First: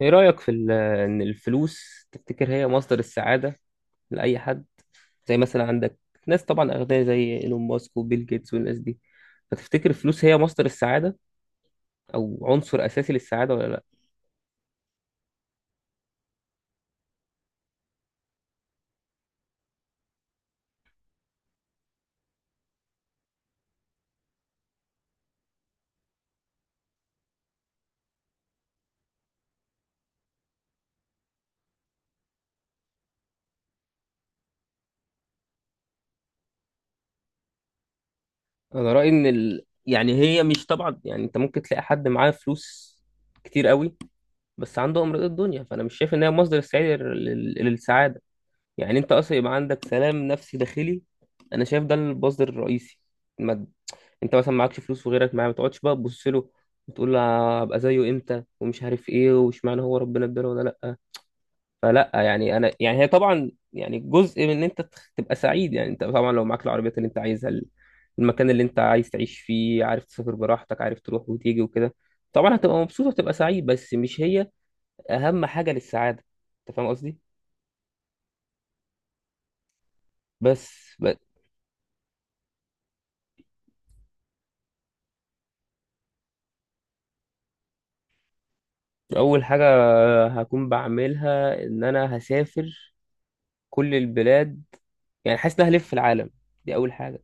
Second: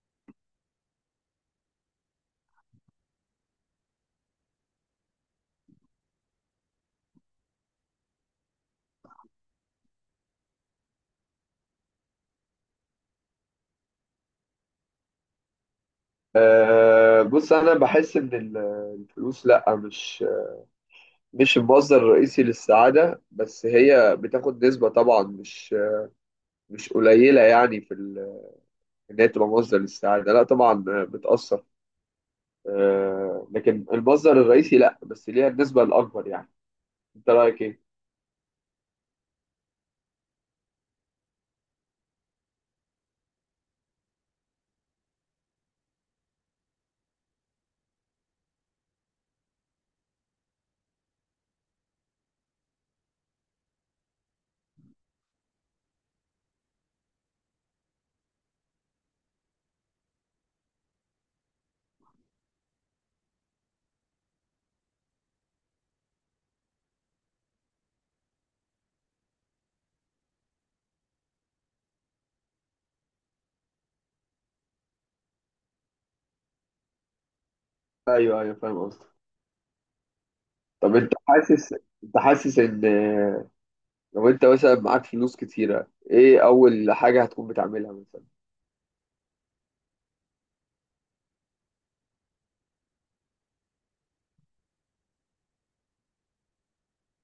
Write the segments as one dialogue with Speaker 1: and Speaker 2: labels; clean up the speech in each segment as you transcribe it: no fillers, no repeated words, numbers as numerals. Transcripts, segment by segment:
Speaker 1: ايه رأيك ان الفلوس تفتكر هي مصدر السعادة لأي حد؟ زي مثلا عندك ناس طبعا أغنياء زي ايلون ماسك وبيل جيتس والناس دي، فتفتكر الفلوس هي مصدر السعادة او عنصر أساسي للسعادة ولا لا؟
Speaker 2: بص انا بحس ان الفلوس لا مش المصدر الرئيسي للسعاده، بس هي بتاخد نسبه طبعا مش قليله، يعني ان هي تبقى مصدر للسعاده لا طبعا، بتاثر. لكن المصدر الرئيسي لا، بس ليها النسبه الاكبر يعني. انت رايك ايه؟
Speaker 1: انا رأيي يعني هي مش طبعا، يعني انت ممكن تلاقي حد معاه فلوس كتير قوي، بس عنده امراض الدنيا، فانا مش شايف ان هي مصدر السعادة للسعادة. يعني انت اصلا يبقى عندك سلام نفسي داخلي، انا شايف ده المصدر الرئيسي. ما انت مثلا معكش فلوس وغيرك معاه، ما تقعدش بقى تبص له وتقول له ابقى زيه امتى ومش عارف ايه واشمعنى هو ربنا اداله ولا لا. فلا يعني انا يعني هي طبعا يعني جزء من ان انت تبقى سعيد، يعني انت طبعا لو معاك العربيات اللي انت عايزها، المكان اللي انت عايز تعيش فيه، عارف تسافر براحتك، عارف تروح وتيجي وكده، طبعا هتبقى مبسوط وتبقى سعيد، بس مش هي اهم حاجة للسعادة. انت فاهم قصدي؟
Speaker 2: ايوه ايوه، فاهم قصدك.
Speaker 1: بس,
Speaker 2: طب انت
Speaker 1: بس
Speaker 2: حاسس، انت حاسس ان لو انت مثلا معاك فلوس كتيره ايه اول حاجه هتكون بتعملها مثلا؟
Speaker 1: اول حاجة هكون بعملها ان انا هسافر كل البلاد. يعني حاسس ان أنا هلف في العالم، دي اول حاجه.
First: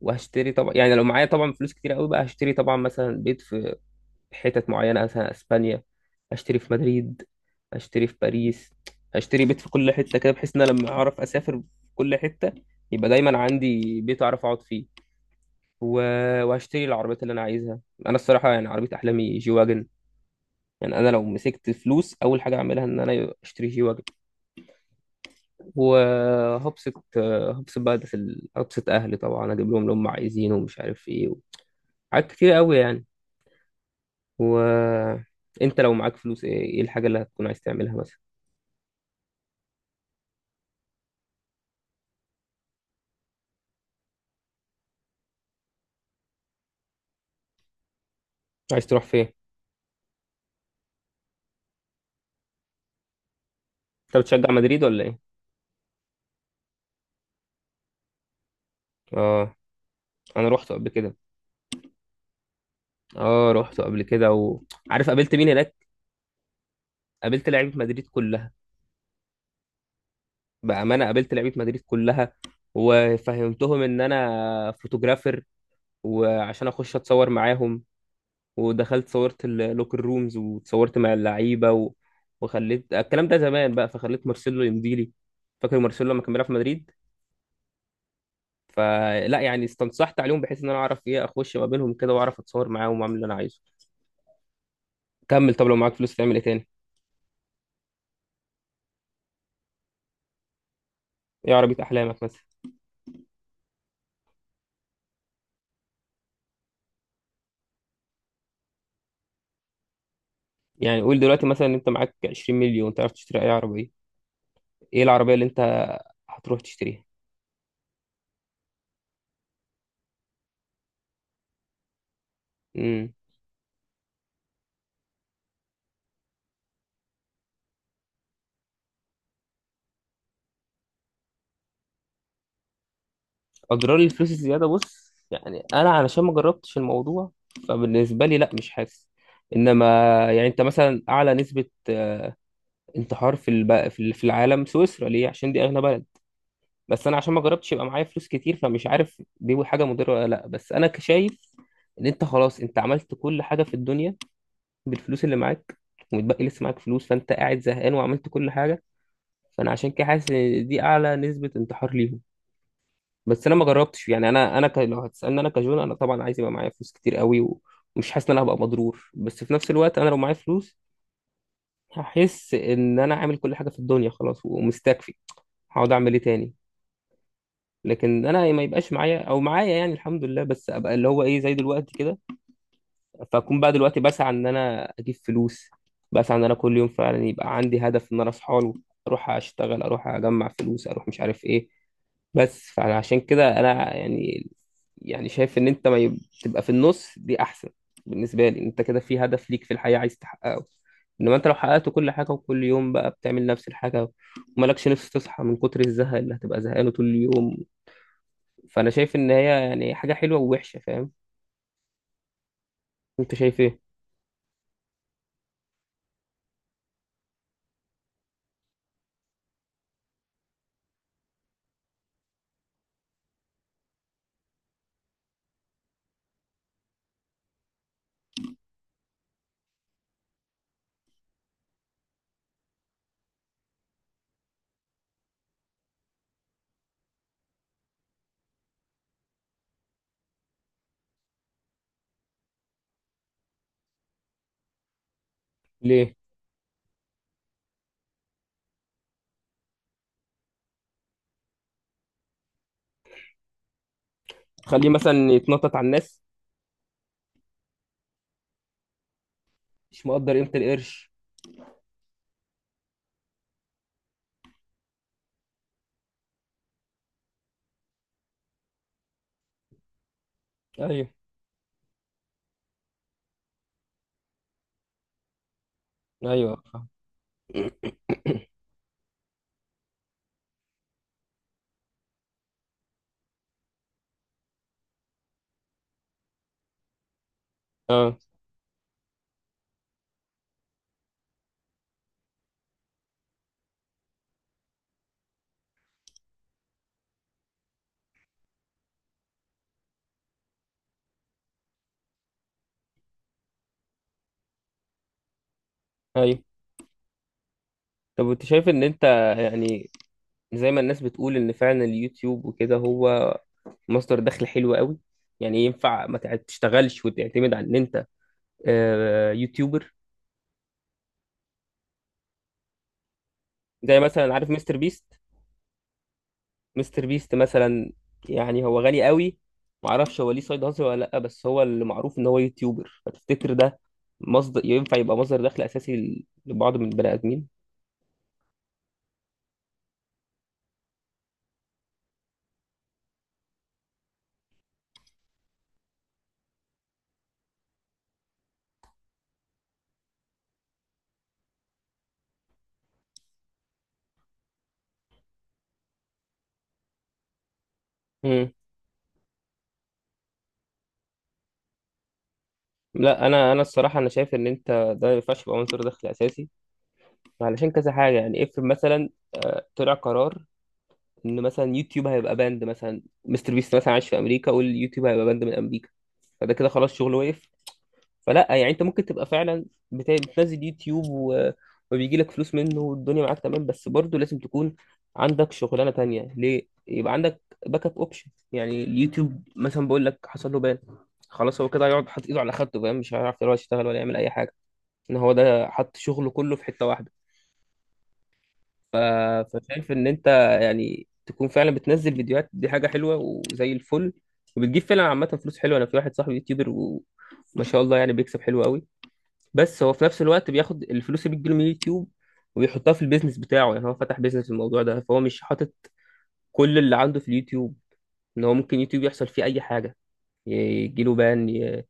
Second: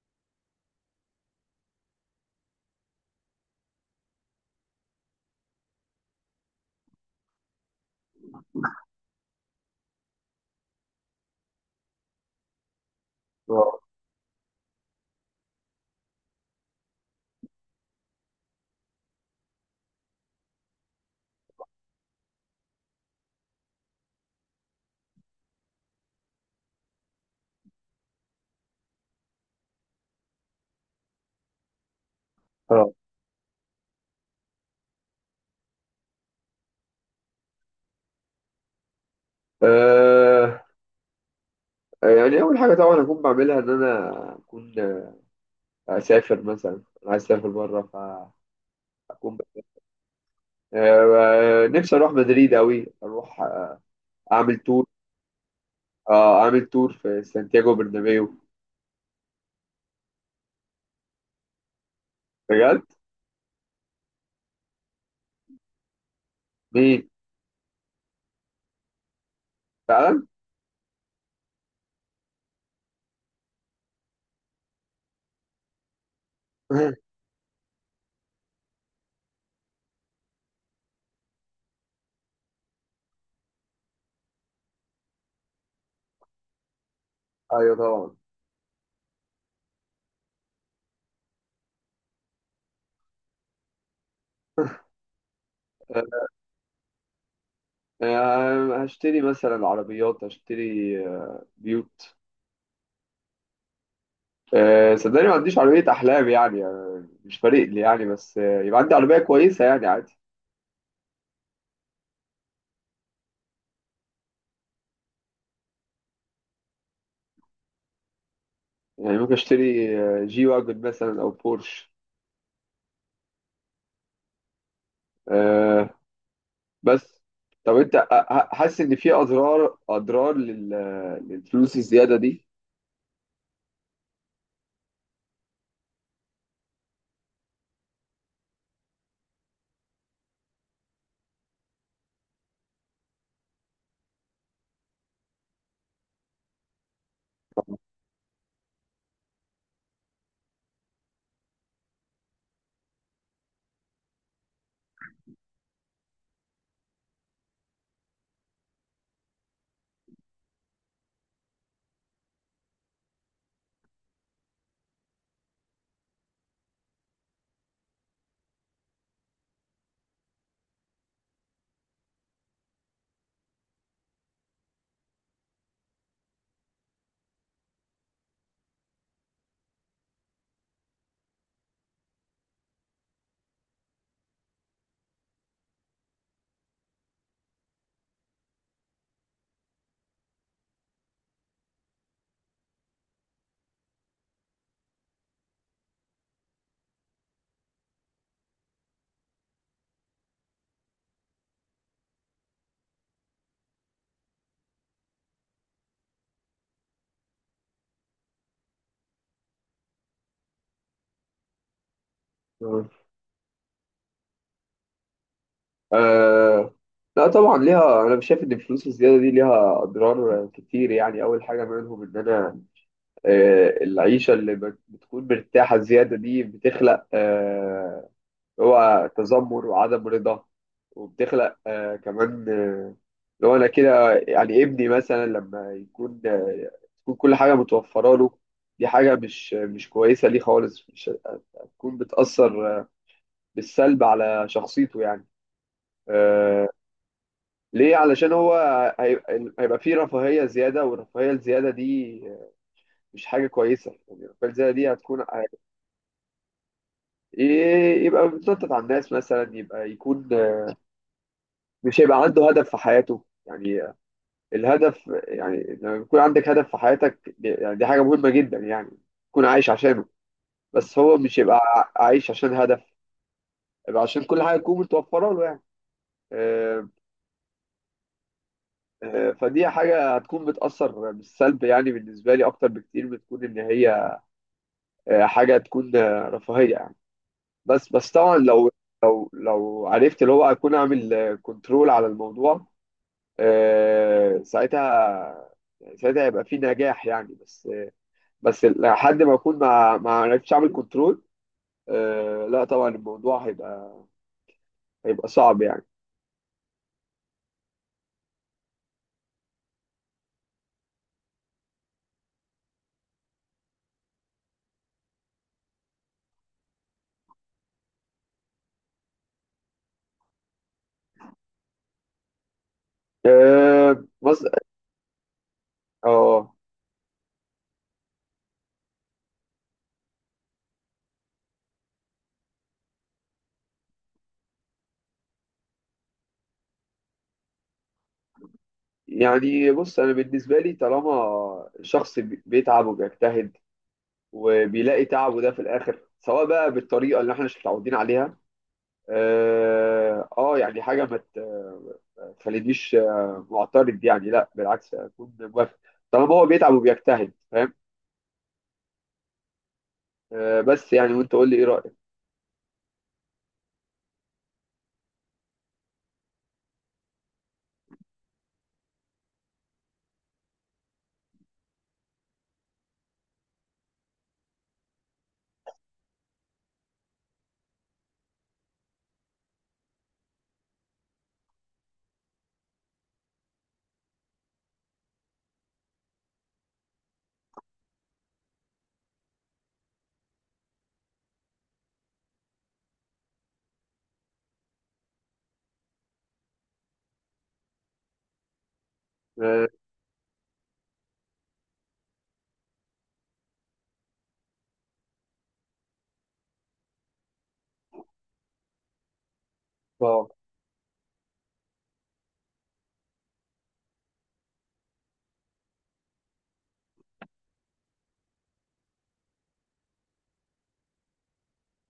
Speaker 1: وهشتري طبعا، يعني لو معايا طبعا فلوس كتير قوي بقى، هشتري طبعا مثلا بيت في حتت معينه، مثلا اسبانيا، هشتري في مدريد، هشتري في باريس، هشتري بيت في كل حته كده، بحيث ان انا لما اعرف اسافر في كل حته يبقى دايما
Speaker 2: اه
Speaker 1: عندي بيت اعرف اقعد فيه. و... وهشتري العربيات اللي انا عايزها. انا الصراحه يعني عربيه احلامي جي واجن. يعني انا لو مسكت فلوس اول حاجه اعملها ان انا اشتري جي واجن، وهبسط. هبسط بقى ده في ال- هبسط اهلي طبعا، اجيب لهم اللي هم عايزينه ومش عارف ايه، حاجات كتير قوي يعني. وانت لو معاك فلوس إيه الحاجه اللي هتكون عايز تعملها مثلا؟
Speaker 2: اه يعني أول حاجة طبعا أكون بعملها إن أنا أكون أسافر مثلا. أنا عايز أسافر بره.
Speaker 1: عايز تروح فين؟
Speaker 2: فأكون، نفسي أروح مدريد أوي. أروح
Speaker 1: انت بتشجع
Speaker 2: أعمل
Speaker 1: مدريد
Speaker 2: تور،
Speaker 1: ولا ايه؟
Speaker 2: أعمل تور في سانتياغو برنابيو.
Speaker 1: اه، انا رحت قبل كده.
Speaker 2: بجد؟
Speaker 1: اه، رحت قبل كده، وعارف قابلت مين هناك؟
Speaker 2: مين؟
Speaker 1: قابلت لعيبه مدريد كلها.
Speaker 2: فعلا؟
Speaker 1: بامانه، قابلت لعيبه مدريد كلها، وفهمتهم ان انا فوتوغرافر، وعشان اخش اتصور معاهم. ودخلت صورت اللوكر رومز وتصورت مع اللعيبه، وخليت الكلام ده زمان بقى، فخليت مارسيلو يمضي لي. فاكر مارسيلو لما كان بيلعب في مدريد؟
Speaker 2: أيوه طبعا.
Speaker 1: فلا يعني، استنصحت عليهم بحيث ان انا اعرف ايه اخش ما بينهم كده واعرف اتصور معاهم واعمل اللي انا عايزه. كمل. طب لو معاك فلوس تعمل ايه تاني؟
Speaker 2: هشتري مثلا عربيات، هشتري
Speaker 1: ايه عربيه
Speaker 2: بيوت.
Speaker 1: احلامك مثلا؟
Speaker 2: صدقني ما عنديش عربية أحلام يعني، مش فارق لي يعني، بس يبقى عندي عربية كويسة يعني عادي.
Speaker 1: يعني قول دلوقتي مثلا، انت معاك 20 مليون تعرف تشتري اي عربيه، ايه العربيه اللي انت هتروح تشتريها؟
Speaker 2: يعني ممكن أشتري جي واجن مثلا أو بورش.
Speaker 1: امم
Speaker 2: آه. بس طب انت حاسس ان في اضرار، للفلوس الزياده دي؟
Speaker 1: اجرار الفلوس الزياده؟ بص يعني انا علشان ما جربتش الموضوع، فبالنسبه لي لا، مش حاسس. انما يعني، انت مثلا اعلى نسبه انتحار في الب... في في العالم سويسرا، ليه؟ عشان دي اغنى بلد. بس انا عشان ما جربتش يبقى معايا فلوس كتير، فمش عارف دي حاجه مضره ولا لا. بس انا شايف ان انت خلاص انت عملت كل حاجه في الدنيا بالفلوس اللي معاك، ومتبقي لسه معاك فلوس، فانت قاعد زهقان وعملت كل حاجه. فانا عشان كده حاسس ان دي اعلى نسبه انتحار ليهم. بس انا ما جربتش. يعني لو هتسالني انا كجون، انا طبعا عايز يبقى معايا فلوس كتير قوي، ومش حاسس ان انا هبقى مضرور، بس في نفس الوقت انا لو معايا فلوس هحس ان انا عامل كل حاجه في الدنيا، خلاص ومستكفي، هقعد اعمل ايه تاني؟ لكن انا ما يبقاش معايا، او معايا يعني الحمد لله، بس ابقى اللي هو ايه، زي دلوقتي كده. فاكون بقى دلوقتي بسعى ان انا اجيب فلوس، بسعى ان انا كل يوم فعلا يبقى عندي هدف ان انا اصحى له، اروح اشتغل، اروح اجمع فلوس، اروح مش عارف ايه. بس فعشان كده انا يعني، شايف ان انت ما يب- تبقى في النص دي احسن. بالنسبه لي انت كده في هدف ليك في الحياه عايز تحققه، انما انت لو حققت كل حاجه وكل يوم بقى بتعمل نفس الحاجه، ومالكش نفس تصحى من كتر الزهق اللي هتبقى زهقانه طول اليوم. فانا شايف ان هي يعني حاجه حلوه ووحشه. فاهم؟
Speaker 2: مم.
Speaker 1: انت شايف ايه؟
Speaker 2: آه لا طبعا ليها، انا مش شايف ان الفلوس الزياده دي ليها اضرار كتير. يعني اول حاجه منهم ان انا، آه العيشه اللي بتكون مرتاحه زياده دي بتخلق آه هو تذمر وعدم رضا، وبتخلق آه كمان، اللي هو انا كده يعني ابني مثلا لما يكون تكون كل حاجه متوفره له، دي حاجه مش كويسه ليه خالص. مش هتكون بتاثر بالسلب على شخصيته يعني.
Speaker 1: ليه؟
Speaker 2: آه ليه؟ علشان هو هيبقى فيه رفاهيه زياده، والرفاهيه الزياده دي مش حاجه كويسه، يعني الرفاهيه الزياده
Speaker 1: تخليه
Speaker 2: دي هتكون
Speaker 1: مثلا يتنطط على الناس؟
Speaker 2: يبقى بيتنطط على الناس مثلا، يبقى
Speaker 1: مش
Speaker 2: يكون
Speaker 1: مقدر قيمه القرش؟
Speaker 2: مش هيبقى عنده هدف في حياته يعني. الهدف، يعني لما بيكون عندك هدف في حياتك يعني دي حاجة مهمة جدا يعني، تكون عايش عشانه. بس
Speaker 1: ايوه،
Speaker 2: هو مش يبقى عايش عشان هدف، يبقى عشان كل حاجة تكون متوفرة له يعني.
Speaker 1: ايوه، فاهم.
Speaker 2: آه، فدي حاجة هتكون بتأثر بالسلب، يعني بالنسبة لي أكتر بكتير من تكون إن هي حاجة تكون رفاهية يعني. بس
Speaker 1: اه،
Speaker 2: طبعا لو لو عرفت اللي هو أكون أعمل كنترول على الموضوع، آه، ساعتها ساعتها هيبقى في نجاح يعني. بس لحد ما اكون ما عرفتش اعمل كنترول، لا طبعا الموضوع هيبقى صعب يعني.
Speaker 1: ايوه. طب انت شايف ان انت يعني، زي ما الناس بتقول ان فعلا اليوتيوب وكده هو مصدر دخل حلو قوي، يعني ينفع ما تشتغلش وتعتمد على ان انت يوتيوبر؟ زي
Speaker 2: آه
Speaker 1: مثلا
Speaker 2: بص
Speaker 1: عارف مستر بيست.
Speaker 2: اه
Speaker 1: مستر بيست مثلا، يعني هو غني قوي، معرفش هو ليه سايد هاسل ولا لا، بس هو اللي معروف ان هو يوتيوبر. فتفتكر ده مصدر، ينفع يبقى مصدر دخل اساسي لبعض من البني ادمين؟
Speaker 2: يعني بص، انا بالنسبه لي طالما شخص بيتعب وبيجتهد، وبيلاقي تعبه ده في الاخر، سواء بقى بالطريقه اللي احنا مش متعودين عليها، يعني حاجه ما تخلينيش معترض يعني، لا بالعكس اكون موافق، طالما هو بيتعب وبيجتهد. فاهم؟
Speaker 1: مم.
Speaker 2: بس يعني وانت قول لي ايه رايك.
Speaker 1: لا، انا الصراحه انا شايف ان انت ده ما ينفعش يبقى مصدر دخل اساسي، علشان كذا حاجه. يعني افرض مثلا طلع قرار ان مثلا يوتيوب هيبقى باند، مثلا مستر بيست مثلا عايش في امريكا واليوتيوب هيبقى باند من امريكا، فده كده خلاص شغله وقف. فلا يعني، انت ممكن تبقى فعلا بتنزل يوتيوب، وبيجي لك فلوس منه والدنيا معاك تمام، بس برضه لازم تكون عندك شغلانه تانية. ليه؟ يبقى عندك باك اب اوبشن. يعني اليوتيوب مثلا بقول لك حصل له بان، خلاص هو كده هيقعد حاطط ايده على خدته، فاهم؟ مش هيعرف يروح يشتغل ولا يعمل اي حاجه، ان هو ده حط شغله كله في حته واحده. ف...
Speaker 2: اه
Speaker 1: فشايف ان انت يعني تكون فعلا بتنزل فيديوهات، دي حاجه حلوه وزي الفل، وبتجيب فعلا عامه فلوس حلوه. انا في واحد صاحبي يوتيوبر، وما شاء الله يعني بيكسب حلو قوي، بس هو في نفس
Speaker 2: آه.
Speaker 1: الوقت بياخد الفلوس اللي بتجيله من اليوتيوب وبيحطها في البيزنس بتاعه. يعني هو فتح بيزنس في الموضوع ده، فهو مش حاطط كل اللي عنده في اليوتيوب، ان هو ممكن يوتيوب يحصل فيه اي حاجه، يجيله بان،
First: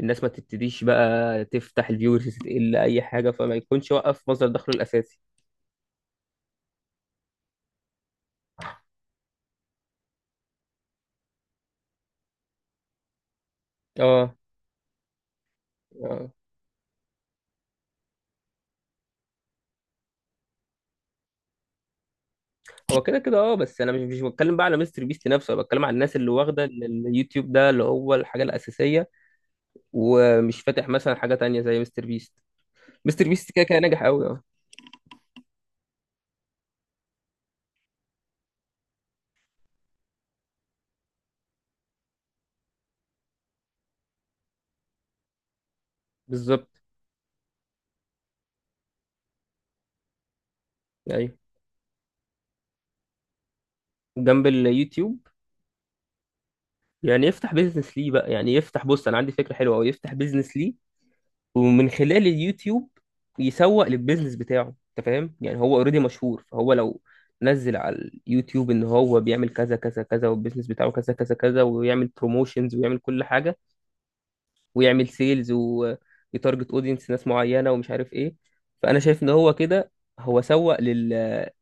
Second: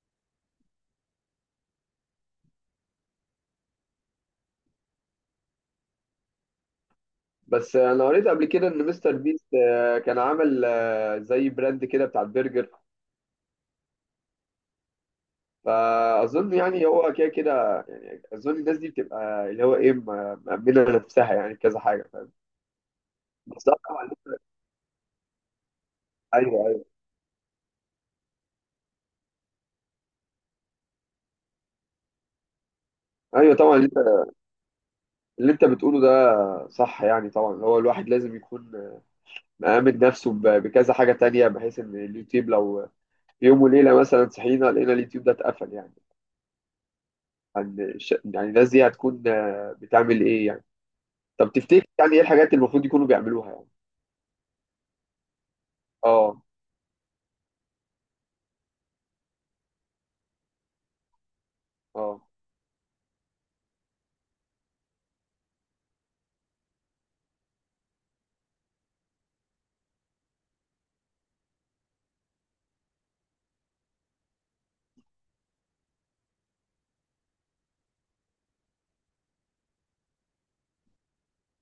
Speaker 1: الناس ما تبتديش بقى تفتح الفيورز تقل اي حاجه، فما يكونش وقف مصدر دخله الاساسي.
Speaker 2: بس انا قريت قبل كده ان مستر بيست كان عامل زي براند كده بتاع البرجر،
Speaker 1: اه،
Speaker 2: فاظن يعني هو كده كده، يعني اظن الناس دي بتبقى اللي هو ايه مأمنه نفسها يعني كذا حاجه.
Speaker 1: هو كده كده اه.
Speaker 2: بس
Speaker 1: بس انا مش
Speaker 2: طبعا.
Speaker 1: مش بتكلم بقى على مستر بيست نفسه، انا بتكلم على الناس اللي واخده
Speaker 2: ايوه ايوه.
Speaker 1: اليوتيوب ده اللي هو الحاجه الاساسيه، ومش فاتح مثلا حاجه تانية زي مستر بيست. مستر بيست
Speaker 2: ايوه
Speaker 1: كده
Speaker 2: طبعا،
Speaker 1: كده
Speaker 2: اللي انت
Speaker 1: ناجح قوي، اه.
Speaker 2: اللي انت بتقوله ده صح يعني. طبعا هو الواحد لازم يكون مأمن نفسه بكذا حاجه تانية، بحيث ان اليوتيوب لو في يوم وليله مثلا صحينا لقينا اليوتيوب ده اتقفل يعني،
Speaker 1: بالظبط.
Speaker 2: يعني الناس دي هتكون بتعمل ايه يعني.
Speaker 1: ايوه،
Speaker 2: طب تفتكر يعني ايه الحاجات اللي المفروض يكونوا بيعملوها يعني؟
Speaker 1: جنب اليوتيوب.
Speaker 2: اه
Speaker 1: يعني يفتح بيزنس ليه بقى، يعني بص انا عندي فكره حلوه قوي، يفتح بيزنس ليه ومن خلال
Speaker 2: اه
Speaker 1: اليوتيوب يسوق للبيزنس بتاعه. انت فاهم؟ يعني هو اوريدي مشهور، فهو لو نزل على اليوتيوب ان هو بيعمل كذا كذا كذا والبيزنس بتاعه كذا كذا كذا، ويعمل بروموشنز ويعمل كل حاجه، ويعمل سيلز ويتارجت اودينس ناس معينه ومش عارف ايه. فانا شايف ان هو كده هو سوق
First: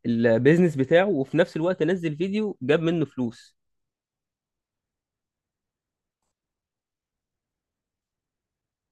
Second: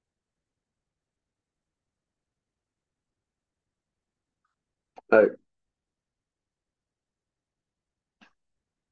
Speaker 1: للبيزنس بتاعه، وفي نفس الوقت نزل فيديو جاب منه فلوس.